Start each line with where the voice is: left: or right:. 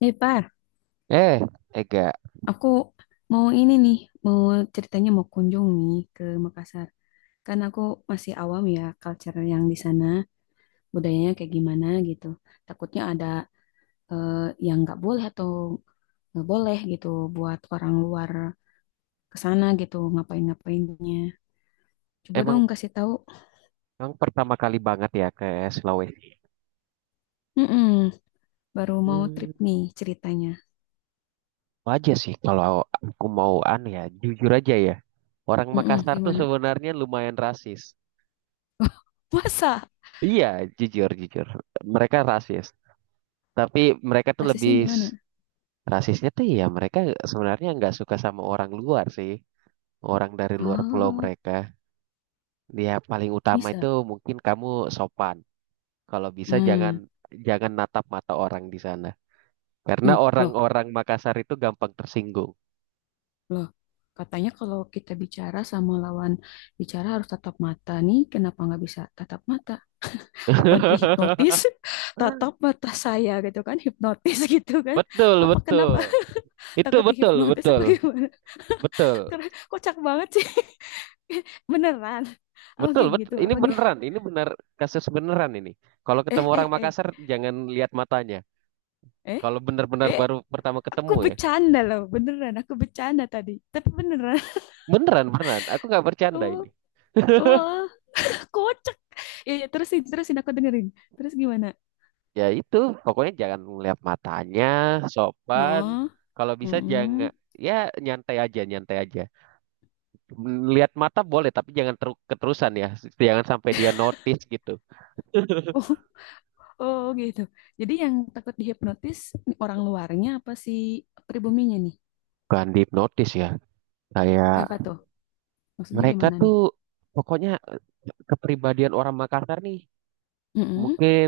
left: Eh, Par,
right: Eh, Ega,
left: aku mau ini nih, mau ceritanya mau kunjung nih ke Makassar. Kan aku masih awam ya culture yang di sana, budayanya kayak gimana gitu. Takutnya ada eh, yang nggak boleh atau nggak boleh gitu buat orang luar ke sana gitu ngapain-ngapainnya. Coba
right: emang
left: dong kasih tahu.
right: emang pertama kali banget ya ke Sulawesi.
left: Mm-mm, baru mau
right: Hmm,
left: trip nih ceritanya.
right: Wajar sih kalau aku mau an ya, jujur aja ya. Orang
left: Mm-mm,
right: Makassar tuh
left: gimana?
right: sebenarnya lumayan rasis.
left: Puasa?
right: Iya, jujur jujur. Mereka rasis, tapi mereka tuh
left: Rasisnya
right: lebih
left: gimana?
right: s- Rasisnya tuh ya mereka sebenarnya nggak suka sama orang luar sih, orang dari luar pulau
left: Oh,
right: mereka. Ya paling utama itu
left: bisa.
right: mungkin kamu sopan. Kalau bisa jangan
left: Hmm.
right: jangan natap mata orang di sana. Karena
left: Hmm, loh.
right: orang-orang Makassar itu gampang tersinggung.
left: Loh, katanya kalau kita bicara sama lawan bicara harus tatap mata nih, kenapa nggak bisa tatap mata? Apa dihipnotis? Tatap mata saya gitu kan, hipnotis gitu kan.
right: Betul,
left: Apa
right: betul.
left: kenapa
right: Itu
left: takut
right: betul,
left: dihipnotis apa
right: betul.
left: gimana?
right: Betul.
left: Karena kocak banget sih. Beneran. Apa
right: Betul,
left: kayak
right: betul.
left: gitu?
right: Ini
left: Apa gitu?
right: beneran, ini benar kasus beneran ini. Kalau ketemu
left: Eh,
right: orang
left: eh, eh,
right: Makassar jangan lihat matanya.
left: eh,
right: Kalau benar-benar
left: eh.
right: baru pertama
left: Aku
right: ketemu ya.
left: bercanda loh, beneran. Aku bercanda tadi. Tapi beneran.
right: Beneran, beneran. Aku nggak bercanda
left: Oh,
right: ini.
left: oh, kocak. Ya, ya, terusin, terusin aku dengerin. Terus gimana?
right: Ya itu, pokoknya jangan lihat matanya, sopan.
left: Oh,
right: Kalau bisa jangan
left: mm-mm.
right: ya nyantai aja, nyantai aja. Lihat mata boleh, tapi jangan keterusan ya. Jangan sampai dia notice gitu.
left: Oh, oh gitu. Jadi yang takut dihipnotis orang luarnya apa si pribuminya nih?
right: Bukan dihipnotis ya. Kayak
left: Apa tuh? Maksudnya
right: mereka
left: gimana nih?
right: tuh pokoknya kepribadian orang Makassar nih
left: Mm-mm.
right: mungkin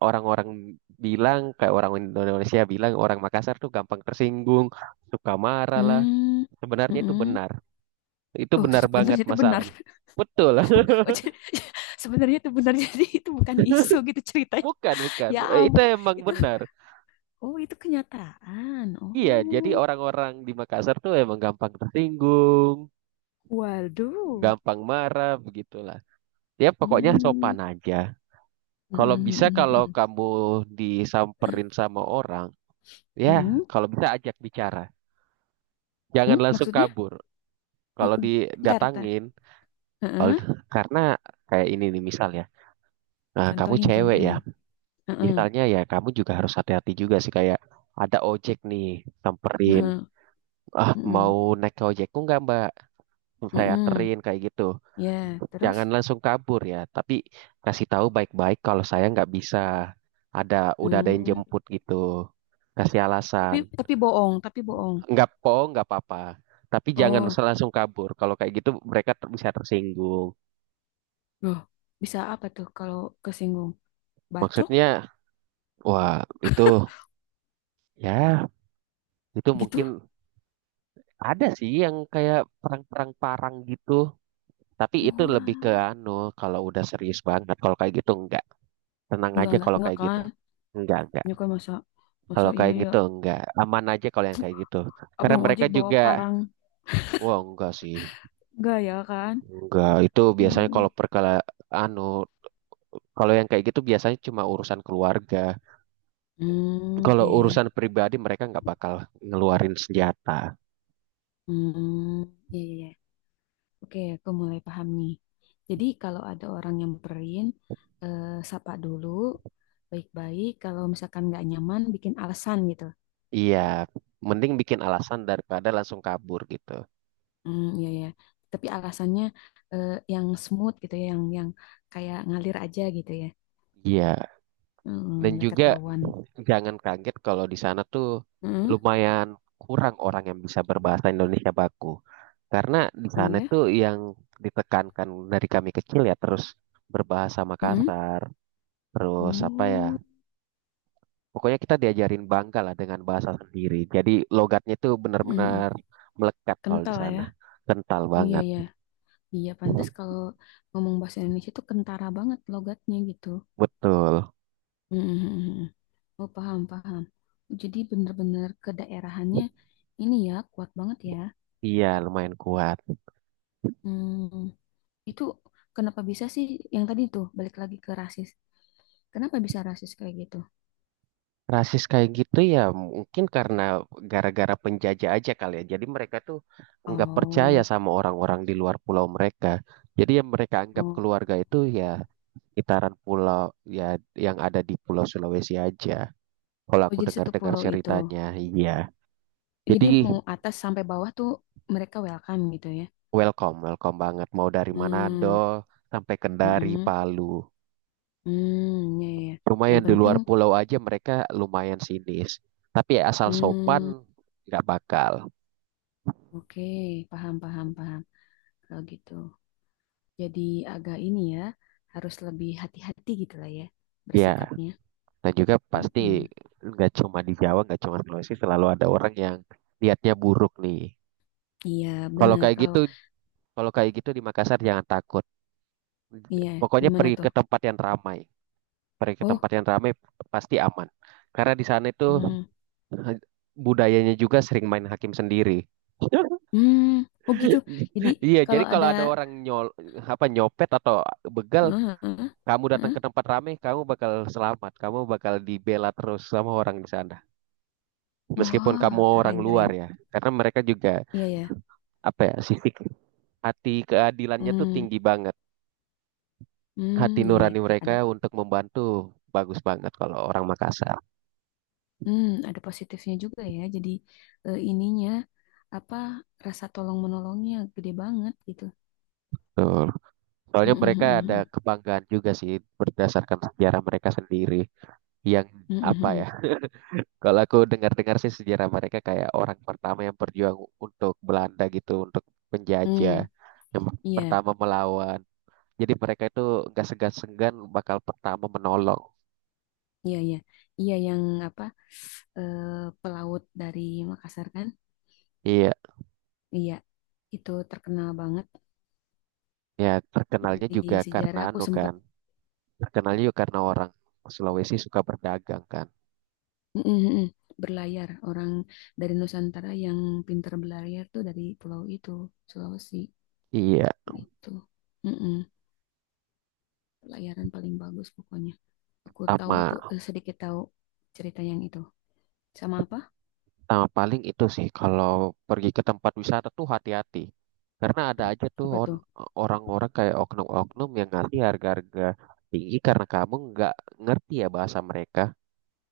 right: orang-orang bilang kayak orang Indonesia bilang orang Makassar tuh gampang tersinggung, suka marah lah.
left: Mm.
right: Sebenarnya itu
left: Mm-mm.
right: benar. Itu
left: Oh,
right: benar banget
left: sebenarnya itu benar.
right: masalahnya. Betul.
left: Oh, jadi, sebenarnya itu benar. Jadi itu bukan isu gitu ceritanya.
right: Bukan, bukan.
left: Ya
right: Eh, itu
left: ampun.
right: emang
left: Itu,
right: benar.
left: oh, itu kenyataan.
right: Iya, jadi
left: Oh,
right: orang-orang di Makassar tuh emang gampang tersinggung,
left: waduh.
right: gampang marah, begitulah. Ya pokoknya
left: Hmm.
right: sopan aja. Kalau
left: Mm-mm,
right: bisa kalau
left: mm-mm,
right: kamu disamperin sama orang, ya
left: mm-mm.
right: kalau bisa ajak bicara. Jangan
left: Mm,
right: langsung
left: maksudnya?
right: kabur. Kalau
left: Mm-mm. Ntar, ntar.
right: didatangin, kalau-
left: Heeh.
right: karena kayak ini nih misal ya. Nah, kamu
left: Contohin,
right: cewek ya.
left: contohin. Heeh.
right: Misalnya ya kamu juga harus hati-hati juga sih kayak ada ojek nih samperin.
left: Heeh,
right: Ah,
left: heeh,
right: mau naik ke ojekku nggak Mbak? Hmm. Saya
left: heeh.
right: anterin kayak gitu.
left: Ya,
right: Jangan
left: terus?
right: langsung kabur ya, tapi kasih tahu baik-baik kalau saya nggak bisa. Ada udah ada yang
left: Hmm,
right: jemput gitu. Kasih
left: tapi
right: alasan.
left: tapi bohong, tapi bohong.
right: Nggak po, nggak apa-apa. Tapi jangan
left: Oh,
right: langsung kabur. Kalau kayak gitu mereka bisa tersinggung.
left: loh, bisa apa tuh kalau kesinggung? Bacok
right: Maksudnya, wah itu ya itu mungkin
left: gitu?
right: ada sih yang kayak perang-perang parang gitu. Tapi itu lebih ke
left: Wah,
right: anu kalau udah serius banget. Kalau kayak gitu enggak. Tenang
left: enggak
right: aja
left: enggak
right: kalau
left: enggak
right: kayak gitu.
left: kan?
right: Enggak, enggak.
left: Nyokap masa masa
right: Kalau
left: iya
right: kayak
left: ya.
right: gitu enggak aman aja kalau yang kayak gitu. Karena
left: Abang
right: mereka
left: ojek bawa
right: juga
left: parang
right: wah enggak sih.
left: enggak ya kan?
right: Enggak, itu biasanya
left: Hmm,
right: kalau perkala anu kalau yang kayak gitu biasanya cuma urusan keluarga.
left: hmm,
right: Kalau
left: iya, iya.
right: urusan pribadi mereka nggak bakal ngeluarin senjata.
left: Hmm, iya, iya, iya. Oke, aku mulai paham nih. Jadi kalau ada orang nyamperin, eh, sapa dulu, baik-baik. Kalau misalkan nggak nyaman, bikin alasan gitu.
right: Iya, mending bikin alasan daripada langsung kabur gitu.
left: Hmm, iya ya. Tapi alasannya yang smooth gitu ya, yang kayak ngalir aja gitu ya.
right: Iya,
left: Hmm,
right: dan
left: nggak
right: juga
left: ketahuan.
right: jangan kaget kalau di sana tuh
left: Hmm,
right: lumayan kurang orang yang bisa berbahasa Indonesia baku. Karena di
left: oh
right: sana
left: ya.
right: tuh yang ditekankan dari kami kecil ya terus berbahasa
left: Hmm,
right: Makassar, terus apa ya?
left: oh,
right: Pokoknya kita diajarin bangga lah dengan bahasa sendiri. Jadi logatnya tuh
left: hmm, hmm.
right: benar-benar melekat kalau di
left: Kental
right: sana.
left: ya.
right: Kental
left: Iya
right: banget.
left: ya. Iya, pantas kalau ngomong bahasa Indonesia tuh kentara banget logatnya gitu.
right: Betul.
left: Mhm, mhm, mhm. Oh, paham, paham. Jadi benar-benar kedaerahannya ini ya kuat banget ya.
right: Iya, lumayan kuat.
left: Hmm, itu kenapa bisa sih yang tadi tuh balik lagi ke rasis? Kenapa bisa rasis kayak gitu?
right: Rasis kayak gitu ya mungkin karena gara-gara penjajah aja kali ya. Jadi mereka tuh nggak percaya
left: Oh,
right: sama orang-orang di luar pulau mereka. Jadi yang mereka anggap
left: oh,
right: keluarga itu ya itaran pulau ya yang ada di Pulau Sulawesi aja. Kalau
left: oh,
right: aku
left: jadi satu
right: dengar-dengar
left: pulau itu.
right: ceritanya, iya. Jadi
left: Jadi mau atas sampai bawah tuh mereka welcome gitu ya.
right: welcome, welcome banget. Mau dari
left: Hmm,
right: Manado sampai Kendari,
left: mm-mm, hmm,
right: Palu.
left: hmm, ya, ya, ya.
right: Lumayan
left: Yang
right: di
left: penting,
right: luar pulau aja mereka lumayan sinis. Tapi asal
left: hmm,
right: sopan nggak bakal.
left: oke, paham, paham, paham. Kalau gitu. Jadi agak ini ya, harus lebih hati-hati gitu lah ya
right: Ya.
left: bersikapnya.
right: Dan juga pasti
left: Mm-mm.
right: nggak cuma di Jawa, nggak cuma Sulawesi, selalu ada orang yang lihatnya buruk nih.
left: Iya,
right: Kalau
left: benar.
right: kayak
left: Kalau
right: gitu, kalau kayak gitu di Makassar jangan takut.
left: iya,
right: Pokoknya
left: gimana
right: pergi
left: tuh?
right: ke tempat yang ramai, pergi ke
left: Oh,
right: tempat yang ramai pasti aman. Karena di sana itu
left: mm,
right: eh, budayanya juga sering main hakim sendiri.
left: mm, oh gitu. Jadi
right: Iya, jadi
left: kalau
right: kalau
left: ada,
right: ada orang apa nyopet atau begal,
left: eh, eh,
right: kamu datang
left: eh,
right: ke tempat ramai, kamu bakal selamat, kamu bakal dibela terus sama orang di sana. Meskipun
left: wah,
right: kamu orang
left: keren,
right: luar
left: keren.
right: ya, karena mereka juga,
left: Iya ya,
right: apa ya, sifik hati keadilannya tuh
left: mm,
right: tinggi banget. Hati
left: mm, iya ya.
right: nurani
left: Ada,
right: mereka untuk membantu bagus banget kalau orang Makassar
left: ada positifnya juga ya. Jadi ininya apa rasa tolong menolongnya gede banget gitu.
right: tuh.
left: Mm,
right: Soalnya mereka ada
left: mm, mm,
right: kebanggaan juga sih berdasarkan sejarah mereka sendiri yang,
left: mm, mm,
right: apa ya,
left: mm,
right: kalau aku dengar-dengar sih sejarah mereka kayak orang pertama yang berjuang untuk Belanda gitu, untuk
left: mm,
right: penjajah
left: mm.
right: yang
left: Iya.
right: pertama melawan. Jadi mereka itu nggak segan-segan bakal pertama menolong.
left: Iya, iya. Iya yang apa eh, pelaut dari Makassar kan?
right: Iya.
left: Iya. Itu terkenal banget
right: Ya, terkenalnya juga
left: di
right: karena
left: sejarah. Aku
right: anu
left: sempet.
right: kan. Terkenalnya juga karena orang Sulawesi suka berdagang kan.
left: Mm, mm, mm. Berlayar orang dari Nusantara yang pintar berlayar tuh dari pulau itu, Sulawesi
right: Iya,
left: gitu. Mm, mm. Pelayaran paling bagus pokoknya. Aku tahu
right: sama,
left: tuh sedikit tahu cerita yang itu. Sama apa?
right: sama paling itu sih kalau pergi ke tempat wisata tuh hati-hati. Karena ada aja tuh
left: Apa tuh?
right: orang-orang kayak oknum-oknum yang ngasih harga-harga tinggi karena kamu nggak ngerti ya bahasa mereka.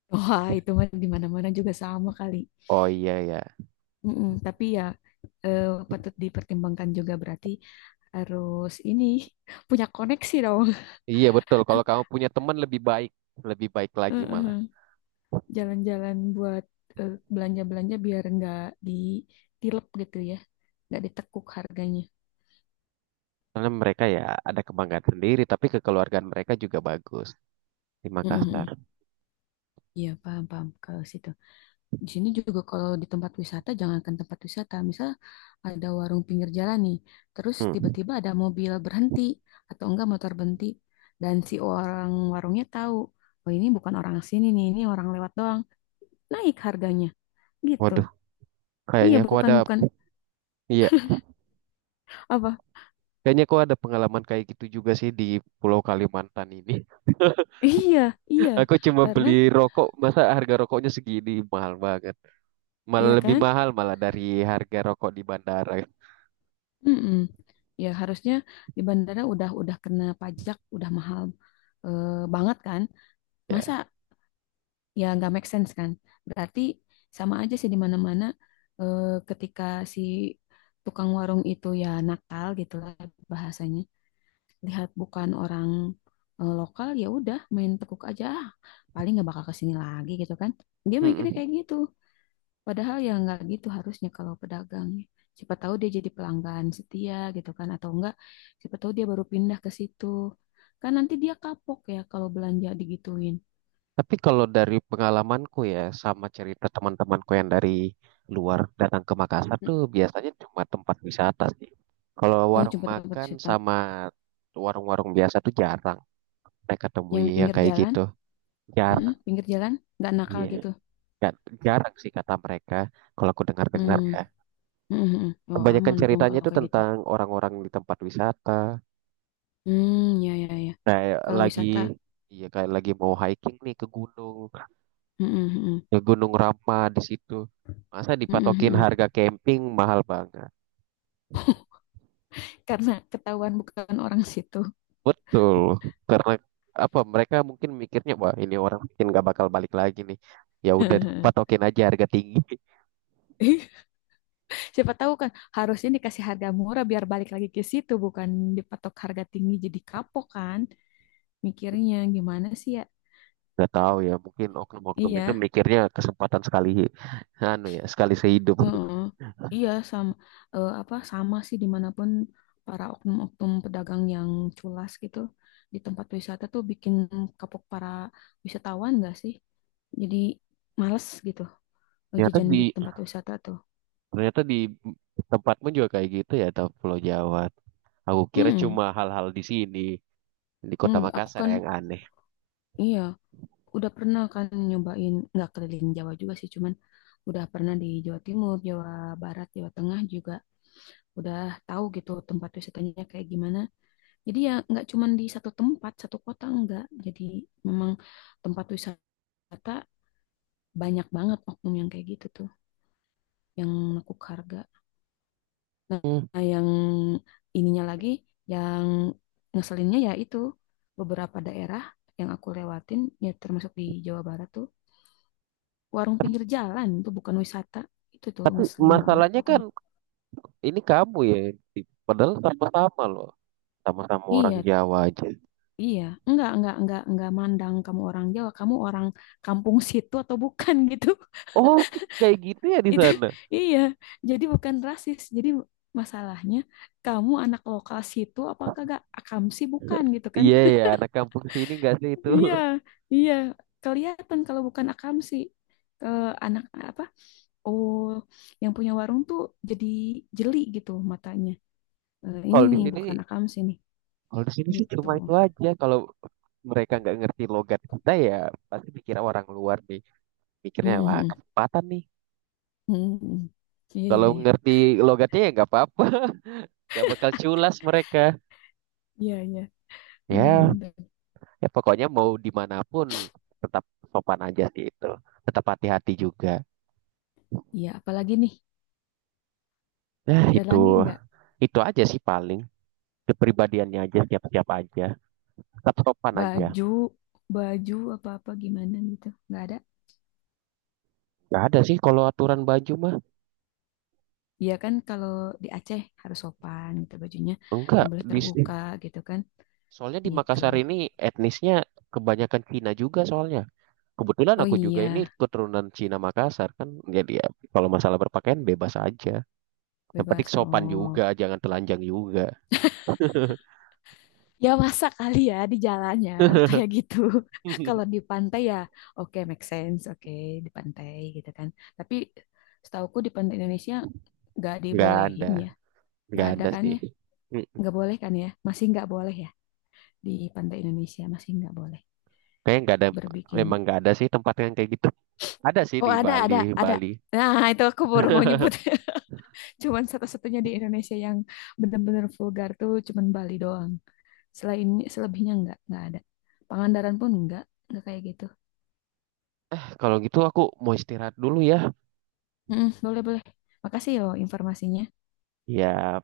left: Wah, itu mah di mana-mana juga sama kali.
right: Oh iya ya.
left: Mm-mm, tapi ya eh, patut dipertimbangkan juga berarti harus ini punya koneksi dong.
right: Iya betul, kalau kamu punya teman lebih baik lagi malah.
left: Heeh. Jalan-jalan buat belanja-belanja biar nggak ditilep gitu ya, nggak ditekuk harganya.
right: Karena mereka ya ada kebanggaan sendiri, tapi kekeluargaan mereka juga bagus di Makassar.
left: Mm-mm. Iya, paham, paham kalau situ. Di sini juga kalau di tempat wisata, jangankan tempat wisata, misal ada warung pinggir jalan nih, terus tiba-tiba ada mobil berhenti atau enggak motor berhenti, dan si orang warungnya tahu, oh ini bukan orang sini nih, ini orang lewat doang, naik harganya, gitu.
right: Hmm.
left: Iya,
right: Kayaknya aku
left: bukan
right: ada,
left: bukan
right: iya,
left: apa?
right: kayaknya aku ada pengalaman kayak gitu juga sih di Pulau Kalimantan ini.
left: Iya, iya,
right: Aku cuma
left: karena
right: beli rokok, masa harga rokoknya segini mahal banget. Malah
left: iya
right: lebih
left: kan.
right: mahal malah dari harga rokok di bandara.
left: Mm-mm. Ya harusnya di bandara udah kena pajak, udah mahal eh, banget kan, masa
right: Ya.
left: ya nggak make sense kan berarti sama aja sih di mana-mana eh, ketika si tukang warung itu ya nakal gitu lah bahasanya lihat bukan orang lokal ya udah main tekuk aja. Ah, paling nggak bakal kesini lagi gitu kan dia mikirnya
right: Mm-mm.
left: kayak gitu padahal ya nggak gitu harusnya kalau pedagang ya. Siapa tahu dia jadi pelanggan setia gitu kan atau enggak siapa tahu dia baru pindah ke situ kan nanti dia kapok ya kalau belanja digituin.
right: Tapi kalau dari pengalamanku ya, sama cerita teman-temanku yang dari luar datang ke Makassar
left: Hmm.
right: tuh biasanya cuma tempat wisata sih. Kalau
left: Oh,
right: warung
left: cuma dapat
right: makan
left: cerita.
right: sama warung-warung biasa tuh jarang mereka
left: Yang
right: temui
left: di
right: yang
left: pinggir
right: kayak
left: jalan,
right: gitu.
left: mm-mm,
right: Jarang.
left: pinggir jalan, nggak nakal
right: Iya.
left: gitu.
right: Nggak- Jarang sih kata mereka, kalau aku dengar-dengar
left: Hmm,
right: ya.
left: mm-mm-mm. Oh,
right: Kebanyakan
left: aman dong
right: ceritanya
left: kalau
right: itu
left: kayak gitu.
right: tentang orang-orang di tempat wisata,
left: Hmm, ya, ya, ya.
right: kayak
left: Kalau
right: lagi,
left: wisata,
right: iya kayak lagi mau hiking nih
left: mm-mm-mm,
right: ke Gunung Rama di situ. Masa dipatokin
left: mm-mm-mm.
right: harga camping mahal banget.
left: Karena ketahuan bukan orang situ.
right: Betul, karena apa? Mereka mungkin mikirnya, wah ini orang mungkin nggak bakal balik lagi nih. Ya udah patokin aja harga tinggi.
left: Siapa tahu kan harusnya dikasih harga murah biar balik lagi ke situ, bukan dipatok harga tinggi jadi kapok kan mikirnya gimana sih ya?
right: Nggak tahu ya, mungkin oknum-oknum itu
left: Iya,
right: mikirnya kesempatan sekali, anu ya, sekali sehidup.
left: heeh. Iya sama apa sama sih dimanapun para oknum-oknum pedagang yang culas gitu di tempat wisata tuh bikin kapok para wisatawan gak sih? Jadi males gitu
right: Ternyata
left: jajan di
right: di
left: tempat wisata tuh.
right: Ternyata di tempatmu juga kayak gitu ya, atau Pulau Jawa. Aku kira cuma
left: Mm-mm.
right: hal-hal di sini, di Kota
left: Enggak, aku
right: Makassar
left: kan
right: yang aneh.
left: iya udah pernah kan nyobain nggak keliling Jawa juga sih cuman udah pernah di Jawa Timur, Jawa Barat, Jawa Tengah juga udah tahu gitu tempat wisatanya kayak gimana. Jadi ya nggak cuma di satu tempat, satu kota enggak. Jadi memang tempat wisata banyak banget oknum yang kayak gitu tuh, yang nekuk harga. Nah,
right: Hmm.
left: nah, yang ininya lagi, yang ngeselinnya ya itu beberapa daerah yang aku lewatin, ya termasuk di Jawa Barat tuh, warung pinggir jalan tuh bukan wisata, itu tuh ngeselin banget
right: Masalahnya kan
left: pokoknya.
right: ini kamu ya, yang padahal sama-sama loh, sama-sama orang
left: Iya,
right: Jawa aja.
left: iya, enggak mandang kamu orang Jawa, kamu orang kampung situ atau bukan gitu.
right: Oh, kayak gitu ya di
left: Itu
right: sana.
left: iya, jadi bukan rasis. Jadi masalahnya kamu anak lokal situ apakah gak akamsi bukan gitu kan?
right: Iya ya, anak kampung sini nggak sih itu.
left: Iya, iya, kelihatan kalau bukan akamsi ke anak apa? Oh, yang punya warung tuh jadi jeli gitu matanya. Eh, ini
right: Kalau di
left: nih
right: sini,
left: bukan akamsi nih
right: kalau di sini sih
left: gitu.
right: cuma itu aja. Kalau mereka nggak ngerti logat kita ya, pasti dikira orang luar nih. Mikirnya wah
left: Mm-mm.
right: kesempatan nih.
left: Mm-mm. Iya, iya,
right: Kalau
left: iya.
right: ngerti logatnya ya nggak apa-apa. Gak bakal culas mereka.
left: Iya, iya.
right: Ya,
left: Bener-bener.
right: ya pokoknya mau dimanapun tetap sopan aja sih itu. Tetap hati-hati juga.
left: Iya, apalagi nih?
right: Nah
left: Ada
right: itu,
left: lagi nggak
right: itu aja sih paling. Kepribadiannya aja, siap-siap aja. Tetap sopan aja.
left: baju baju apa-apa gimana gitu nggak ada.
right: Gak ada sih kalau aturan baju mah.
left: Iya kan kalau di Aceh harus sopan gitu bajunya
right: Enggak,
left: nggak boleh
right: di
left: terbuka gitu kan
right: soalnya di
left: gitu.
right: Makassar ini etnisnya kebanyakan Cina juga soalnya. Kebetulan
left: Oh
right: aku juga
left: iya,
right: ini keturunan Cina Makassar kan. Jadi ya, kalau masalah berpakaian bebas aja. Yang penting
left: bebas,
right: sopan
left: oh
right: juga, jangan telanjang juga.
left: ya masa kali ya di jalannya kayak gitu. Kalau di pantai ya, oke, make sense, oke, di pantai gitu kan, tapi setauku di pantai Indonesia nggak
right: Nggak
left: dibolehin
right: ada
left: ya. Nggak
right: nggak
left: ada
right: ada
left: kan
right: sih.
left: ya,
right: Mm,
left: nggak boleh kan ya, masih nggak boleh ya, di pantai Indonesia masih nggak boleh
right: Kayaknya nggak ada, memang
left: berbikini.
right: nggak ada sih tempat yang kayak gitu. Ada sih
left: Oh,
right: di
left: ada, ada,
right: Bali
left: ada.
right: Bali
left: Nah itu aku baru mau nyebut. Cuman satu-satunya di Indonesia yang benar-benar vulgar tuh cuman Bali doang. Selain selebihnya nggak ada. Pangandaran pun nggak kayak gitu.
right: Kalau gitu aku mau istirahat dulu ya
left: Mm, boleh, boleh. Makasih yo informasinya.
right: ya